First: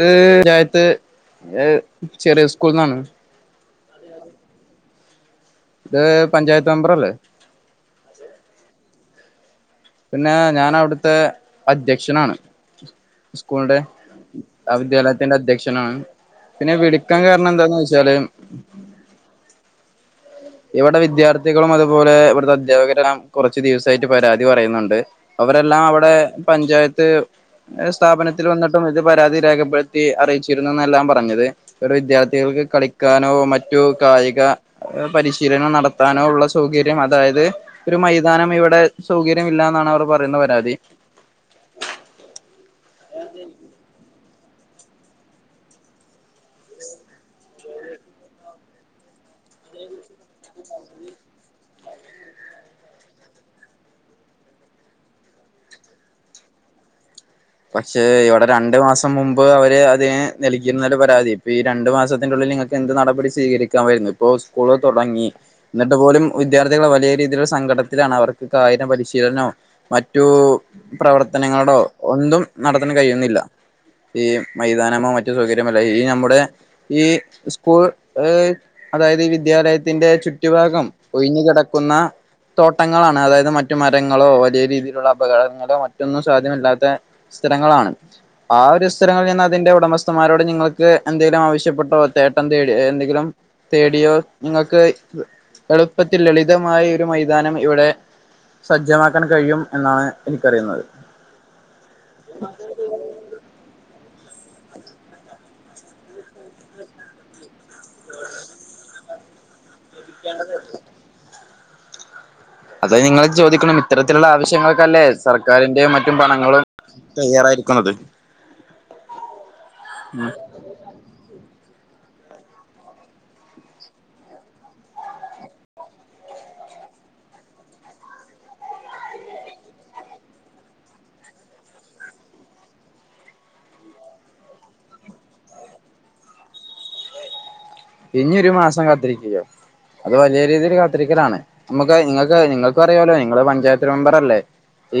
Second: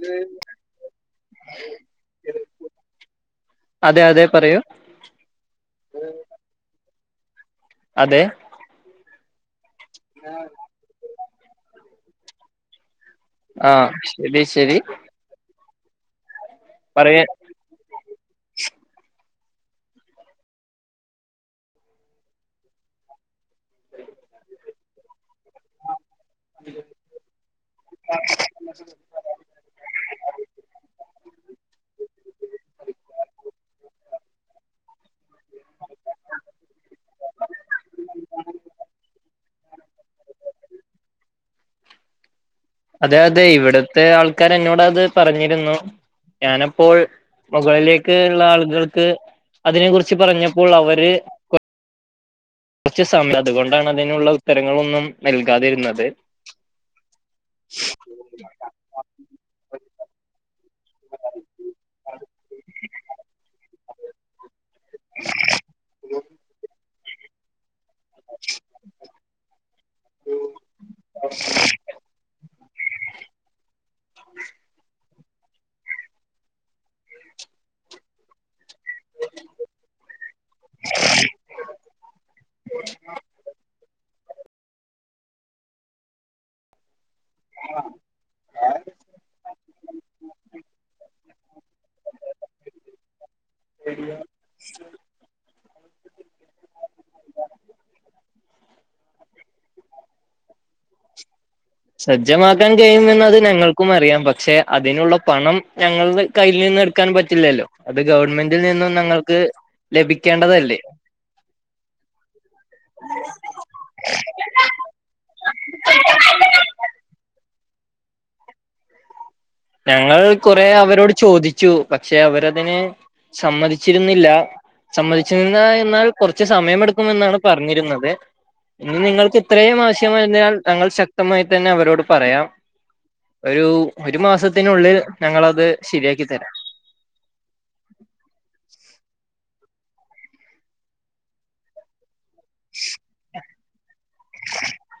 ഇത് [unintelligible] എഹ് ചെറിയ സ്കൂൾന്നാണ് അതെ അതെ പറയൂ ഇത് പഞ്ചായത്ത് മെമ്പറല്ലേ അതെ പിന്നെ ഞാനവ്ട്ത്തെ അധ്യക്ഷനാണ്. സ്കൂൾന്റെ ആഹ് ശരി ആ ശരി വിദ്യാല ത്തിന്റ അധ്യക്ഷനാണ് പിന്നെ പറയ വിളിക്കാം കാര്ണം എന്താന്ന് വെച്ചാല് ഇവ്ടെ വിദ്യാർത്ഥികളും അതുപോലെ ഇവ്ട്ത്ത അധ്യാപകരല്ലാം കൊറച്ച്‌ ദിവസായ്ട്ട് പരാതി പറയ്ന്നുണ്ട് അവരെല്ലാം അവ്ടെ പഞ്ചായത്ത് സ്ഥാപനത്തിൽ വന്നിട്ടും ഇത് പരാതി രേഖപ്പെട് ത്തി അറീച്ചിരുന്നന്നെല്ലാം പറഞ്ഞത് ഒരു വിദ്യാർത്ഥികൾക്ക് കളിക്കാനോ മറ്റു കായിക പരിശീലനം നടത്താനോ ഉള്ള സൗകര്യം അതായത് ഒരു മൈതാനം ഇവടെ സൗകര്യം ഇല്ലാന്നാണ് അവർ പറിന്ന പരാതി അതെ അതെ ഇവ്ട്ത്തെ ആൾക്കാരെന്നോടത് പറഞ്ഞിരുന്നു ഞാനപ്പോൾ മുകളിലേക്ക് ഇള്ള ആള്കൾക്ക് അതിനെ കുറിച്ച് പറഞ്ഞപ്പോൾ അവര് കുറച്ച്‌ സംനത്കൊണ്ടാണ് അതിനുള്ള ഉത്തരങ്ങളൊന്നും നെൽകാതിര്ന്നത്. പക്ഷെ ഇവടെ രണ്ട് മാസം മുമ്പ് അവര് അതെ നൽകിന്നല്ലോ പരാതി ഇപ്പീ രണ്ട് മാസത്തിന്റുള്ളില് നിങ്ങ എന്ത് നടപടി സ്വീകരിക്കാമായിര്ന്നു ഇപ്പോ സ്കൂള് തൊടങ്ങി എന്നിട്ട് പോലും വിദ്യാർത്ഥികള് വലിയ രീതിലൊര് സങ്കട ത്തിലാണ് അവർക്ക് കായിന പരിശീലനോ മറ്റു പ്രവർത്തനങ്ങളോ ഒന്നും നടത്തണ കയുന്നില്ല ഈ മൈതാനമോ മ റ്റ് സൗകര്യമല്ല ഈ ഞമ്മുടെ ഈ സ്കൂൾ ഏഹ് അതായത് ഈ വിദ്യാലയത്തിന്റെ ചുറ്റു ഭാഗം ഒഴിഞ്ഞ് കെടക്കുന്ന തോട്ടങ്ങളാണ് അതായത് മറ്റു മരങ് ങ്ങളോ വലിയ രീതിയിലുള്ള അപകടങ്ങളോ മറ്റൊന്നും സാധ്യമല്ലാത്തെ സ്ഥലങ്ങളാണ് ആ ഒര് സ്ഥലങ്ങളിൽ ചെന്ന് അതിന്റെ ഉടമസ്ഥമ്മാരോട് നിങ്ങൾക്ക് എന്തെലു ആവശ്യപ്പെട്ടോ തേട്ടം തേടി എന്തെങ്കിലും തേടിയോ നിങ്ങക്ക് എളുപ്പത്തിൽ ലളിതമായ ഒരു മൈതാനം ഇവടെ സജ്ജമാക്കാൻ കഴിയും എന്നാണ് എനിക്കറിന്നത്. സജ്ജമാക്കാൻ കഴിയുമെന്നത് ഞങ്ങൾ ക്കും അറിയാം പക്ഷെ അതിനുള്ള പണം ഞങ്ങൾട കയ്യിന്ന് എടുക്കാനും പറ്റില്ലല്ലോ അത് ഗവൺമെന്റിൽ നിന്നും നങ്ങൾക്ക് ലഭിക്കേണ്ടതല്ലേ അത് നിങ്ങൾ ചോദിക്കണം ഇത്തരത്തിലുള്ള ആവശ്യങ്ങൾക്കല്ലേ സർക്കാരിന്റെ മറ്റും പണങ്ങളും തയ്യാറായിരിക്കണത് ഞങ്ങൾ കൊറെ അവരോട് ചോദിച്ചു പക്ഷെ അവരതിന് സമ്മതിച്ചിരുന്നില്ല സമ്മതിച്ചുന്ന എന്നാൽ കൊറച്ച് സമയമെടുക്കുമെന്നാണ് പറഞ്ഞിര്ന്നത് ഇനി നിങ്ങൾക്ക് ഇത്രേം ആവശ്യമായതിനാൽ ഞങ്ങൾ ശക്തമായി തന്ന അവരോട് പറയാം ഒരു ഒരു മാസത്തിനുള്ളിൽ ഞങ്ങളത് ശരിയാക്കി തരാം ഇനി ഒരു മാസം കാത്തിരിക്കയോ അത് വലിയ രീതിയിൽ കാത്തിരിക്കലാണ് നമുക്ക് നിങ്ങൾക്ക് നിങ്ങൾക്ക് അറിയല്ലോ നിങ്ങള് പഞ്ചായത്ത് മെമ്പറല്ലേ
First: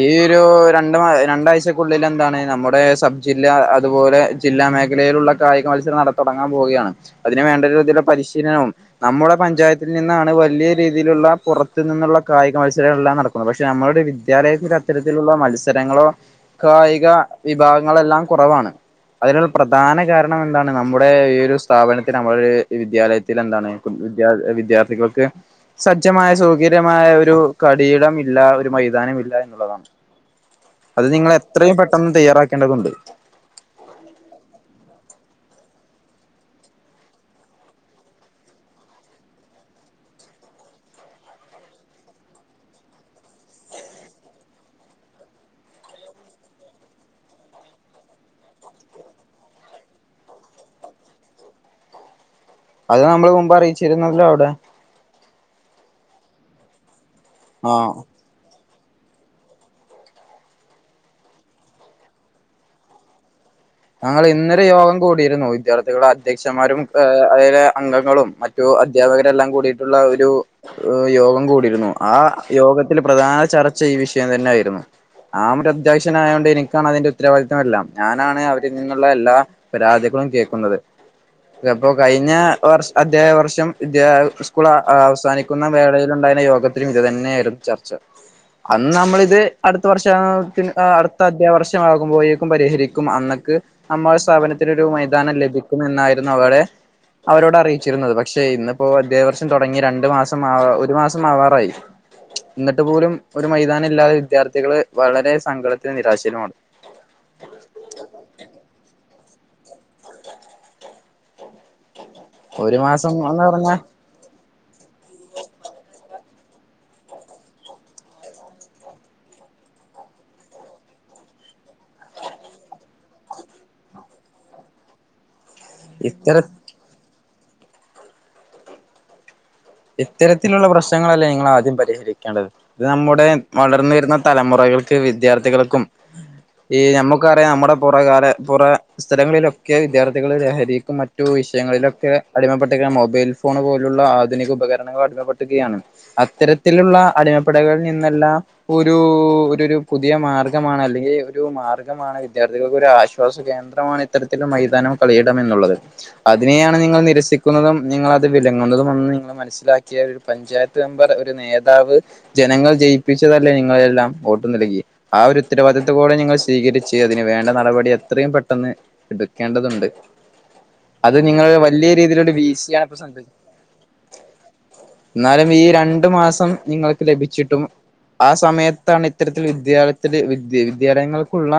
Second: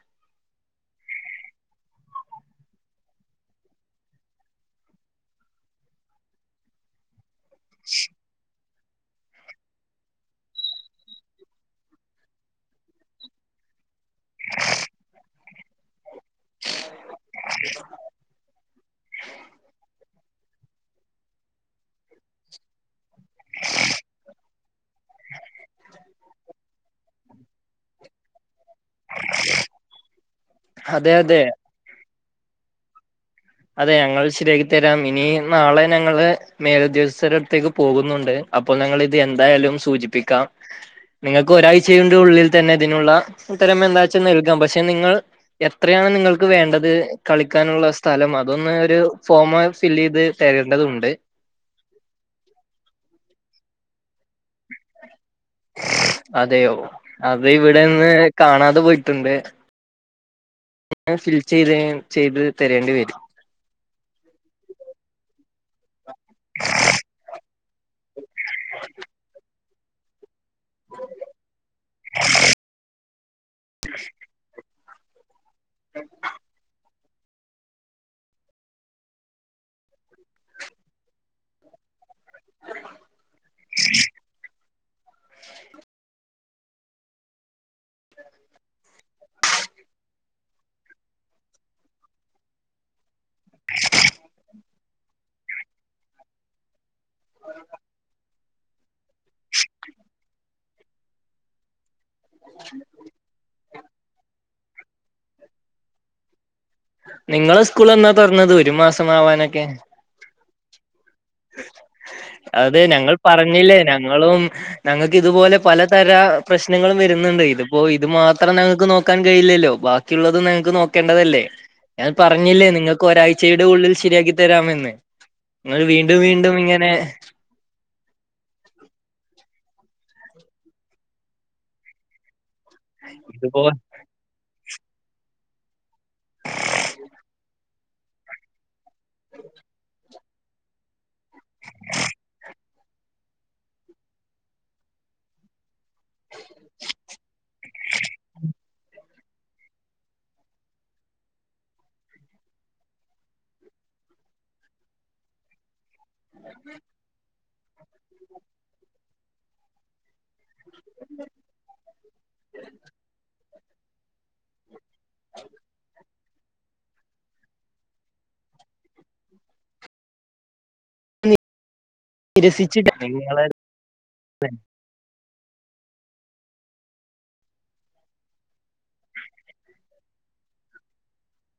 ഈ ഒരു രണ്ട് മാ രണ്ടാഴ്ചക്കുള്ളിൽ എന്താണ് നമ്മുടെ സബ്ജില്ല അതുപോലെ ജില്ലാ മേഖലയിലുള്ള കായിക മത്സരം നട തുടങ്ങാൻ പോവുകയാണ് അതിന് വേണ്ട ഒരുതിള്ള പരിശീലനവും നമ്മുടെ പഞ്ചായത്തിൽ നിന്നാണ് വലിയ രീതിയിലുള്ള പുറത്തു നിന്നുള്ള കായിക മത്സരങ്ങളെല്ലാം നട പക്ഷെ നമ്മളുടെ വിദ്യാലയത്തില് അത്തരത്തിലുള്ള മത്സരങ്ങളോ കായിക വിഭാഗങ്ങളെല്ലാം കൊറവാണ് അതിനൽ പ്രധാന കാരണം എന്താണ് നമ്മുടെ ഈ ഒരു സ്ഥാപനത്തിന് നമ്മ വിദ്യാലയത്തിൽ എന്താണ് വിദ്യാ വിദ്യാർത്ഥികൾക്ക് സജ്ജമായ സൗകര്യമായ ഒരു കടിയിടം ഇല്ല ഒരു മൈതാനംല്ല ല്ല എന്നുള്ളതാണ് അത് അതെ നിങ്ങ അതെ എത്രയും പെട്ടെന്ന് തയ്യാറാക്കേണ്ടതുണ്ട് അതെ ഞങ്ങൾ ശരിയാക്കക്ക് തരാം ഇനി നാളെ ഞങ്ങള് മേലുദ്യോഗസ്ഥരു അടുത്തേക്ക് പോകുന്നുണ്ട് അപ്പൊ ഞങ്ങൾ ഇത് എന്തായാലും സൂചിപ്പിക്കാം നിങ്ങൾക്ക് ഒരാഴ്ചന്റെ ഉള്ളിൽ തന്നെ ഇതിനുള്ളത്തരം എന്താച്ചാൽ നൽകാം പക്ഷെ നിങ്ങൾ എത്രയാണ് നിങ്ങൾക്ക് വേണ്ടത് കളിക്കാനുള്ള സ് സ്ഥലം അതൊന്ന് ഒരു ഫോമ ഫില് ചെയ്ത് തരേണ്ടതുണ്ട് അത് നമ്മള് മുമ്പ് അറിയിച്ചിരുന്നല്ലോ അവിടെ അതെയോ അത് ആഹ് ഇവിടെന്ന് കാണാതെ പോയിട്ടുണ്ട് നിങ്ങൾ ഫിൽ ചെയ്ത് ചെയ്ത് തരേണ്ടി വരും ഞങ്ങൾ ഇന്നൊരു യോഗം കൂടിയിരുന്നു വിദ്യാർത്ഥികള് അധ്യക്ഷന്മാരും അതിലെ അംഗങ്ങളും മറ്റു അധ്യാപകരെല്ലാം കൂടിയിട്ടുള്ള ഒരു ഏ യോഗം കൂടിയിരുന്നു ആ യോഗത്തിൽ പ്രധാന ചർച്ച ഈ വിഷയം തന്നെ ആയിരുന്നു ഞാനൊരു അധ്യക്ഷനായൊണ്ട് എനിക്കാണ് അതിന്റെ ഉത്തരവാദിത്തം എല്ലാം ഞാനാണ് ന്നുള്ള എല്ലാ പരാതികളും കേൾക്കുന്നത് അപ്പോ കഴിഞ്ഞ വർഷ അധ്യായ വർഷം വിദ്യ സ്കൂൾ അവസാനിക്കുന്ന വേളയില ഉണ്ടായുന്ന യോഗ ഇത് തന്നെയ ആയിരുന്നു ചർച്ച അന്ന് നമ്മളിത് അടുത്ത വർഷ അടുത്ത അധ്യാ വർഷംമാകുമ്പോഴേക്കും പരിഹരിക്കും അന്നൊക്കെ ക്ക് നമ്മളെ സ്ഥാപനത്തിനൊരു മൈതാനം ലഭിക്കും എന്നായിരുന്നു അവടെ അവരോട് അറിയിച്ചിരുന്നത് പക്ഷേ ഇന്നിപ്പോ അദ്ധ്യയ വർഷം തൊടങ്ങി രണ്ടു മാസം ആ ഒരു മാസം ആവാറായി ഇന്നട്ട് പോലും ഒരു മൈതാനം ഇല്ലാതെ വിദ്യാർത്ഥികള് വളരെ സങ്കടത്തിലും നിരാശയിലുമാണ് നിങ്ങളെ സ്കൂൾ എന്നാ തുറന്നത് ഒരു മാസംമാവാനൊക്കെ അത ഒരു ഞങ്ങൾ മാസം എന്ന് പറഞ്ഞില്ലേ പറഞ്ഞാൽ ഞങ്ങളും ഞങ്ങൾക്ക് ഇതുപോലെ പലതര പ്രശ്നങ്ങളും വരുന്നുണ്ട് ഇതിപ്പോ ഇത് മാത്രം ഞങ്ങൾക്ക് നോക്കാൻ കഴിയില്ലല്ലോ ബാക്കി ക്കുന്നതും നിങ്ങൾക്ക് നോക്കേണ്ടതല്ലേ ഞാൻ പറഞ്ഞില്ലേ നിങ്ങൾക്ക് ഒരാഴ്ചയുടെ ഉള്ളിൽ ശരിയാക്കി തരാമെന്ന് ഇത്തര വീണ്ടുംവീണ്ടും ഇങ്ങനെ ഇത്തരത്തിലുള്ള പ്രശ്നങ്ങളല്ലേ നിങ്ങൾ ആദ്യം പരിഹരിക്കേണ്ടത് ഇത് നമ്മുടെ ഇതുപോലെ വളർന്ന് വരുന്ന തലമുറകൾക്ക് വിദ്യാർത്ഥികൾക്കും ഈ നമുക്കറിയാം നമ്മുടെ പുറകാല പുറ സ്ഥലങ്ങളിലൊക്കെ വിദ്യാർത്ഥ ലഹരിക്കും മറ്റു വിഷയങ്ങളിലൊക്കെ അടിമപ്പെട്ടിക്ക മൊബൈൽ ഫോൺ പോലുള്ള ആധുനിക ഉപകരണങ്ങൾ അടിമപ്പെട്ടുകയാണ് അത്തരത്തിലുള്ള അടിമപ്പെടകിൽ നിന്നെല്ലാം ഒരു ഒരു ഒരു പുതിയ മാർഗ്ഗമാണ് അല്ലെങ്കിൽ ഒരു മാർഗമാണ് വിദ്യാർത്ഥികൾക്ക് ഒരു ആശ്വാസ കേന്ദ്രമാണ് ഇത്തരത്തിൽ മൈതാനം കളിയടം എന്നുള്ളത് അതിനെയാണ് നിങ്ങൾ നിരസിക്കുന്നതും നിങ്ങ അത് വിലങ്ങുന്നതും ഒ നി മനസ്സിലാക്കിയ ഒരു പഞ്ചായത്ത് മെമ്പർ ഒരു നേതാവ് ജനങ്ങൾ ജയിപ്പിച്ചതല്ലേ നിങ്ങളെല്ലാം വോട്ട് നൽകി ആ ഒരു ഉത്തരവാദിത്വ കൂടെ നിങ്ങൾ സ്വീകരിച്ച് അതിന് വേണ്ട നടപടി എത്രയും പെട്ടെന്ന് എടുക്കേണ്ടതുണ്ട് അത് നിങ്ങളില് വലിയ രീതിയിലൊരു വീഴ്ചയാണ് ഇപ്പ സംഭവിക്കുന്നത് അതെ എന്നാലും ഈ രണ്ടു മാസം നിങ്ങൾക്ക് ലഭിച്ചിട്ടും ആ സമയത്താണ് ഇത്തരത്തിൽ വിദ്യാലയത്തില് വിദ്യ വിദ്യാലയങ്ങൾക്കുള്ള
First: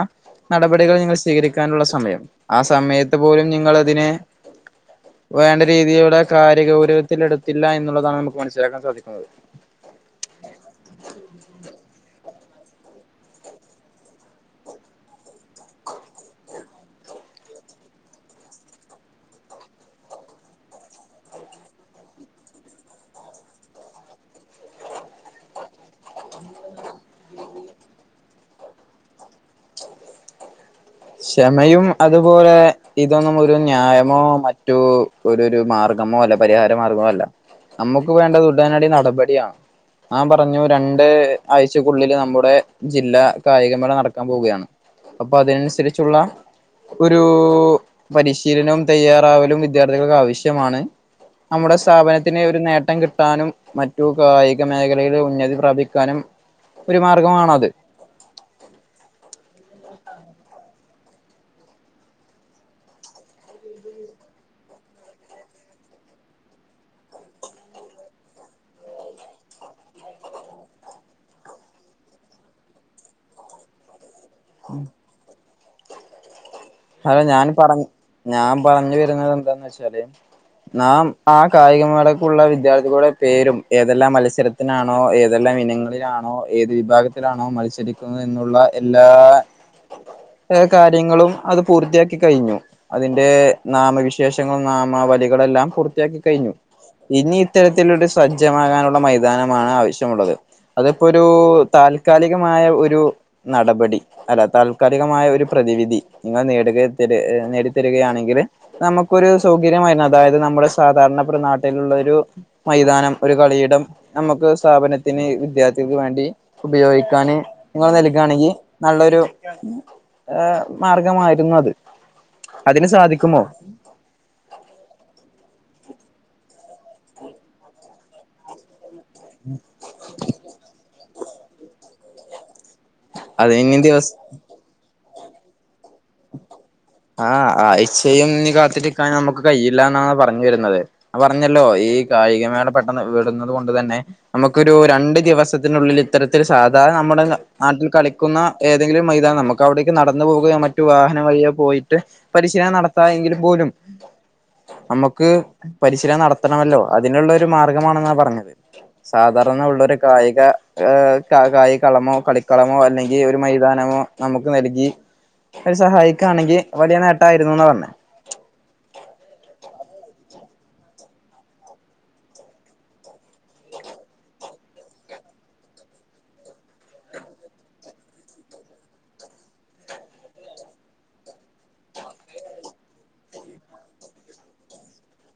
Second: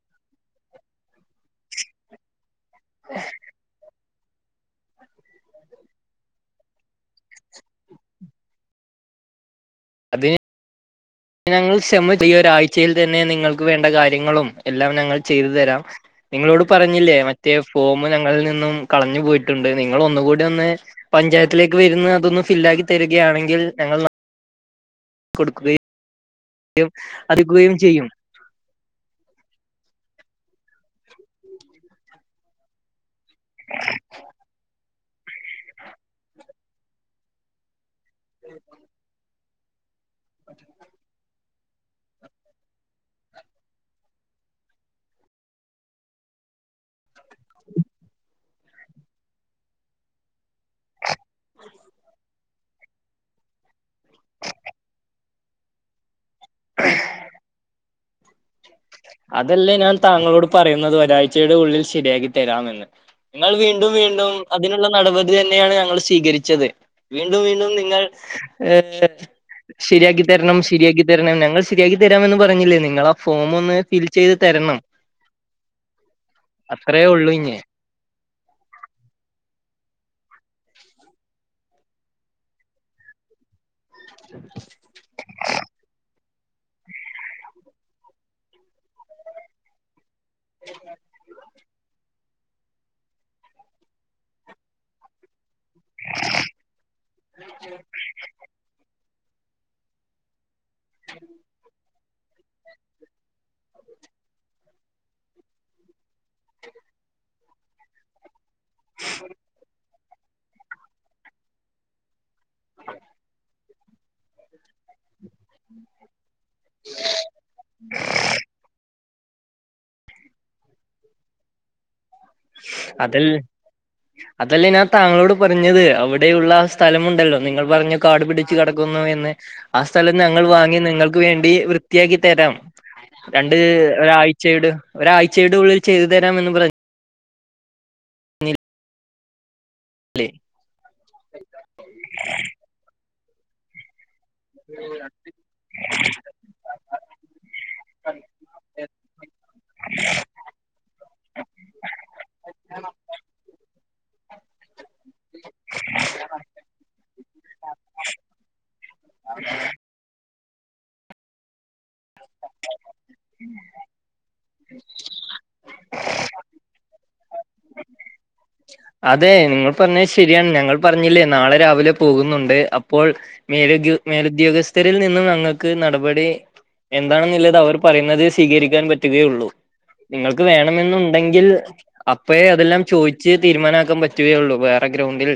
നടപടികൾ നിങ്ങൾ സ്വീകരിക്കാനുള്ള സമയം ആ സമയത്ത് പോലും നിങ്ങളതിനെ വേണ്ട രീതിയുടെ കാര്യ ഗൗരവത്തിലെടുത്തില്ല എന്നുള്ളതാണ് നമുക്ക് മനസ്സിലാക്കാൻ സാധിക്കുന്നത് അതെ ഞങ്ങൾ ക്ഷെമ ചെയ്യുവാ ഈ ഒരാഴ്ച്ചയിൽ തന്നെ നിങ്ങൾക്ക് വേണ്ട കാര്യങ്ങളും എല്ലാം ഞങ്ങൾ ചെയ്തു തരാം നിങ്ങളോട് പറഞ്ഞില്ലേ മറ്റേ ഫോമ് ഞങ്ങളിൽ നിന്നും കളഞ്ഞു പോയിട്ടുണ്ട് നിങ്ങള് ഒന്നുകൂടി ഒന്ന് പഞ്ചായത്തിലേക്ക് വരുന്ന അതൊന്ന് ഫില്ലാക്കി തരുകയാണെങ്കിൽ ഞങ്ങൾ നാ കൊടുക്കുകയും [unintelligible] ചെയ്യും ക്ഷെമയും അതുപോലെ ഇതൊന്നും ഒരു ന്യായമോ മറ്റൂ ഒരു ഒരു മാർഗ്ഗമോ അല്ല പരിഹാര മാർഗ്ഗമോ അല്ല നമ്മുക്ക് വേണ്ടത് ഉടനടി നടപടിയാണ് അവൻ പറഞ്ഞു രണ്ട് ആഴ്ച്ചക്കുള്ളില് നമ്മുടെ ജില്ലാ കായികമേള നടക്കാൻ പോകയാണ് അപ്പ അതിനനുസരി ച്ചുള്ള ഒരൂ പരിശീലനോം തയ്യാറാവലും വിദ്യാർത്ഥികൾക്ക് ആവശ്യ മാണ് നമ്മുടെ സ്ഥാപനത്തിന് ഒരു നേട്ടം കിട്ടാനും മറ്റു കായിക മേഖലേല് ഉന്നതി പ്രാപിക്കാനും ഒരു മാർഗമാണ് അത് അതല്ലെ ഞാൻ താങ്കളോട് പറയുന്നത് ഒരാഴ്ച്ചയുടെ ഉള്ളിൽ ശരിയാക്കി തരാമെന്ന് നിങ്ങൾ വീണ്ടും വീണ്ടും അതിനുള്ള നടപടി തന്നെയാണ് ഞങ്ങള് സ്വീകരിച്ചത് വീണ്ടും വീണ്ടും നിങ്ങൾ ഏഹ് ശരിയാക്കി തരണം ശരിയാക്കി തരണം ഞങ്ങൾ ശരിയാക്കി തരാമെന്ന് പറഞ്ഞില്ലെ നിങ്ങളാ ഫോ മൊന്ന് ഫിൽ ചെയ്ത് തരണം അത്രേ ഹലോ ഉള്ളൂ ഞാൻ ഇഞ്ഞ് പറഞ് ഞാൻ പറഞ്ഞു വരുന്നത് എന്താന്ന് വെച്ചാല് നാം ആ കായികമേളക്കുള്ള വിദ്യാർത്ഥികളുടെ പേരും ഏതെല്ലാം മത്സരത്തിനാണ് ണോ ഏതെല്ലാം ഇനങ്ങളിലാണോ ഏത് വിഭാഗത്തിലാണോ മത്സരിക്കുന്നത് എന്നുള്ള എല്ലാ [unintelligible] കാര്യങ്ങളും അത് പൂർത്തിയാക്കി കഴിഞ്ഞു അതിന്റേ നാമവിശേഷങ്ങളും നാമാവലികളെല്ലാം പൂർത്തിയാക്കി കഴിഞ്ഞു ഇനി ഇത്തരത്തിലൂടെ സജ്ജമാകാനുള്ള മൈതാനമാണ് ആവശ്യമുള്ളത് അതിപ്പൊ ഒരൂ താൽ ക്കാലികമായ ഒരു നടപടി അല്ല താൽക്കാലികമായ ഒരു പ്രതിവിധി നിങ്ങള് നേടുകെതരി എഹ് നേടിത്തരുകയാണെങ്കില് നമ്മക്കൊരു സൗകര്യമായ ന അതായത് നമ്മുടെ സാധാരണപ്പ്രെ നാട്ടിലുള്ള ഒരു മൈതാനം ഒരു കളിയിടം നമുക്ക് സ്ഥാപനത്തിന് വിദ്യാർത്ഥിക്ക് വേണ്ടി ഉപയോഗിക്കാന് നിങ്ങള് നൽകാണെങ്കി നല്ലൊരു ഏഹ് മാർഗമായിരുന്നത് അതിൽ അതല്ലെ ഞാൻ താങ്കളോട് പറഞ്ഞത് അവിടെയുള്ളാ സ്ഥലമുണ്ടല്ലൊ നിങ്ങൾ പറഞ്ഞ കാടു പിടിച്ചു കെടക്കുന്നു എന്ന് ആ സ്ഥലം ഞങ്ങൾ വാങ്ങി നിങ്ങൾക്ക് വേണ്ടി വൃത്തിയാക്കി തരാം രണ്ട് അതിനി ദിവസ ഒരാഴ്ച്ചേട് ഒരാഴ്ച്ചേടെ ഉള്ളിൽ ചെയ്തു തരാമെന്ന് പറഞ്ഞു ആഹ് ആഴ്ച്ചയും ഇന്നി കാത്തിരിക്കാം നമുക്ക് കഴിയില്ലാന്നാണ് പറഞ്ഞു വരുന്നത് അത് പറഞ്ഞല്ലോ ഈ കായികമേള പെട്ടെന്ന് വിടുന്നത് കൊണ്ട് തന്നെ നമുക്കൊരു രണ്ട് ദിവസ ത്തിനുള്ളില് ഇത്തരത്തില് സാധാ നമ്മുടെ ന നാട്ടിൽ കളിക്കുന്ന ഏതെങ്കിലും മൈതാനം നമ്മുക്കവിടേക്ക് നടന്ന് പോവുകയോ മ റ്റു വാഹന വഴിയോ പോയിട്ട് പരിശീലനം നടത്തായെങ്കില് പോലും നമുക്ക് പരിശീലനം നടത്തണമല്ലൊ അതിനുള്ളൊരു മാർഗമാണെന്നാ പറഞ്ഞത് സാധാരണ ഉള്ളൊരു കായിക ക കായികളമോ കളിക്കളമോ അല്ലെങ്കിൽ ഒരു മൈതാനമോ നമുക്ക് നൽകി ഒരു സഹായിക്കു ആണെങ്കിൽ വലിയ നേട്ടമായിരുന്നുന്ന് പറഞ്ഞേ അതെ നിങ്ങൾ പറഞ്ഞെ ശരിയാണ് ഞങ്ങൾ പറഞ്ഞില്ലേ നാളെ രാവിലെ പോകുന്നുണ്ട് അപ്പോൾ മേല് ഉദ്യോ മേലുദ്യോഗസ്ഥരിൽ നിന്നും ഞങ്ങൾക്ക് നടപടി എന്താണെന്നുള്ളത് അവർ പറയുന്നത് സ്വീകരിക്കാൻ പറ്റുകയുള്ളൂ നിങ്ങൾക്ക് വേണമെന്നുണ്ടെങ്കിൽ അപ്പയേ അതെല്ലാം ചോയിച്ച് തീരുമാനാക്കാൻ പറ്റുകയുള്ളു വേറെ ഗ്രൗണ്ടിൽ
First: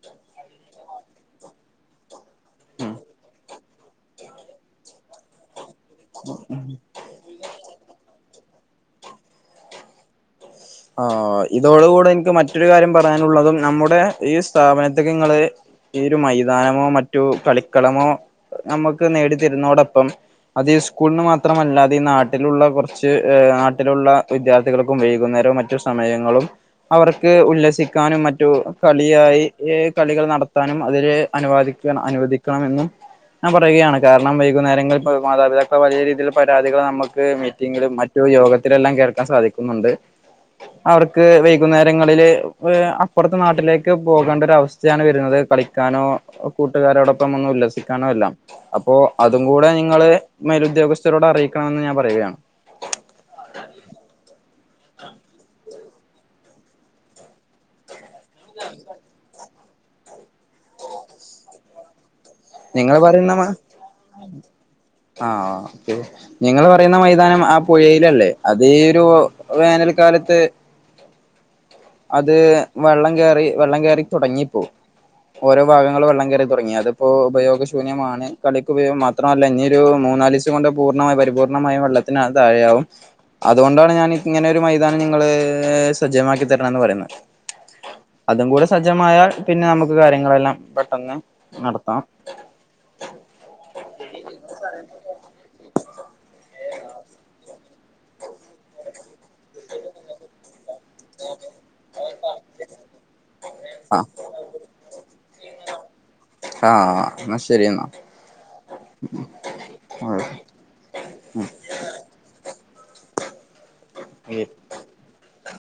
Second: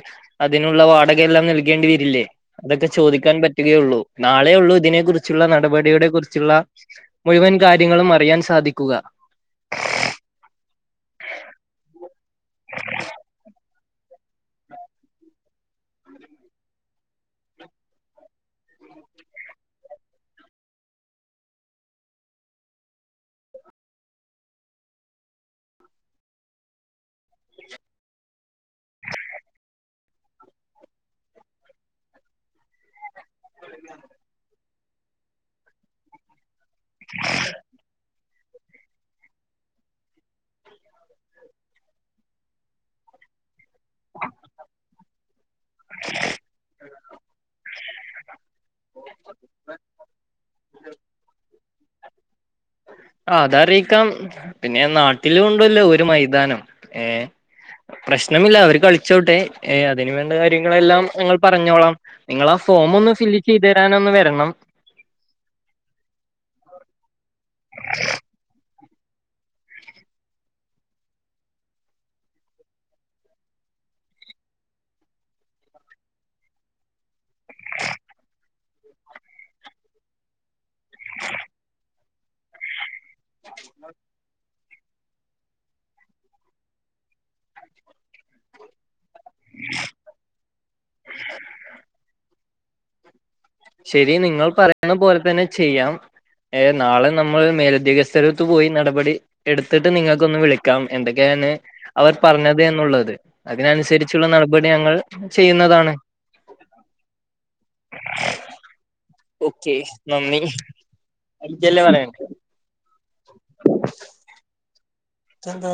അതിനുള്ള വാടക എല്ലാം നൽകേണ്ടി വരില്ലേ അതൊക്കെ ഉം ചോദിക്കാൻ പറ്റുകേയുള്ളൂ നാളെ ഉള്ളൂ ഇതിനെ കുറിച്ചുള്ള നടപടി ഡിവിഡെ കുറിച്ചുള്ള മുഴുവൻ കാര്യങ്ങളും അറിയാൻ സാധിക്കുക ആഹ് ഇതോട് കൂടെ എനിക്ക് മറ്റൊരു കാര്യം പറയാനുള്ളതും നമ്മുടെ ഈ സ്ഥാപനത്തേക്ക് നിങ്ങള് ഈ ഒരു മൈതാനമോ മറ്റു കളിക്കളമോ നമുക്ക് നേടി തരുന്നതോടൊപ്പം അത് ഈ സ്കൂളിന് മാത്രമല്ല അത് ഈ നാട്ടിലുള്ള കുറച്ച് ഏഹ് നാട്ടിലുള്ള വിദ്യാർത്ഥികൾക്കും വൈകുന്നരോ മറ്റ് റ്റു സമയങ്ങളും അവർക്ക് ഉല്ലസിക്കാനും മറ്റു കളിയായി ഏഹ് കളികൾ നടത്താനും അതില് അനുവാദിക് ക്കണം അനുവദിക്കണമെന്നും ഞാൻ പറയുകയാണ് കാരണം വൈകുന്നേരങ്ങളിൽ ഇപ്പ മാതാപിതാക്കളെ വലിയ രീതിയിൽ പരാതികള് നമ്മക്ക് മീറ്റിങ്ങിലും മറ്റു യോഗത്തിലെല്ലാം കേൾക്കാൻ സാധിക്കുന്നുണ്ട് അവർക്ക് വൈകുന്നേരങ്ങളില് അപ്പുറത്തെ നാട്ടിലെ ക്ക്‌ പോകേണ്ട ഒരു അവസ്ഥയാണ് വരുന്നത് കളിക്കാനോ കൂട്ടുകാരോടൊപ്പം ഒന്ന് ഉല്ലസിക്കാൻ ണു എല്ലാം അപ്പോ അതും കൂടെ നിങ്ങള് മേലുദ്യോഗസ്ഥരോട് അറിയിക്കണമെന്ന് ഞാൻ പറയുകയാണ് ആഹ് അതറിയിക്കാം പിന്നെ നാട്ടില് ഉണ്ടല്ലോ ഒരു മൈതാനം ഏഹ് പ്രശ്നമില്ല അവര് കളിച്ചോട്ടെ ഏഹ് അതിന് വേണ്ട കാര്യങ്ങളെല്ലാം ഞങ്ങൾ പറഞ്ഞോളാം നിങ്ങളാ നിങ്ങൾ ഫോം ഒന്ന് ഫില്ല് ചെയ്തു തരാൻ ഒന്ന് വരണം ആഹ് അപ്പോ നിങ്ങള് പറയുന്ന മൈതാനം ആ പുഴയിലല്ലേ അതി ഒരു വേനൽക്കാലത്ത് അത് വെള്ളം കേറി വെള്ളം കേറി തുടങ്ങിപ്പോ ഓരോ ഭാഗങ്ങള് വെള്ളം കേറി തുടങ്ങി അതിപ്പോ ഉപയോഗശൂന്യമാണ് കളിക്ക് ഉപയോഗം മാത്രമല്ല ഇഞ്ഞിയൊരു മൂന്നാലിസം കൊണ്ട് പൂർണ്ണമായി പരിപൂർണ്ണമായ വെള്ളത് ത്തിനത് താഴെയാവും അതുകൊണ്ടാണ് ഞാൻ ഇങ്ങനെ ഒരു മൈതനം നിങ്ങള് സജ്ജമാക്കി തരണംന്ന് പറയുന്നത് അതും കൂടെ സജ്ജമായാൽ പിന്നെ നമുക്ക് കാര്യങ്ങളെല്ലാം പെട്ടെന്ന് നടത്താം ശരി നിങ്ങൾ പറയുന്ന പോലെ തന്നെ ചെയ്യാം ഏഹ് നാളെ നമ്മള് മേലുദ്യോഗസ്ഥരടുത്ത് പോയി നടപടി എടുത്തിട്ട് നിങ്ങക്കൊന്ന് വിളി ക്കാം എന്തൊക്കെയാന്ന് അവർ പറഞ്ഞത് എന്നുള്ളത് ആ അതിനനുസരിച്ചുള്ള നടപടി ഞങ്ങൾ ചെയ്യുന്നതാണ് ആഹ് എന്നാ ശരി എന്നാ ഓക്കെ നന്ദി അത് ജ് അല്ലെ പറയണ്ടെ ഓക്കേ ഇതെന്താ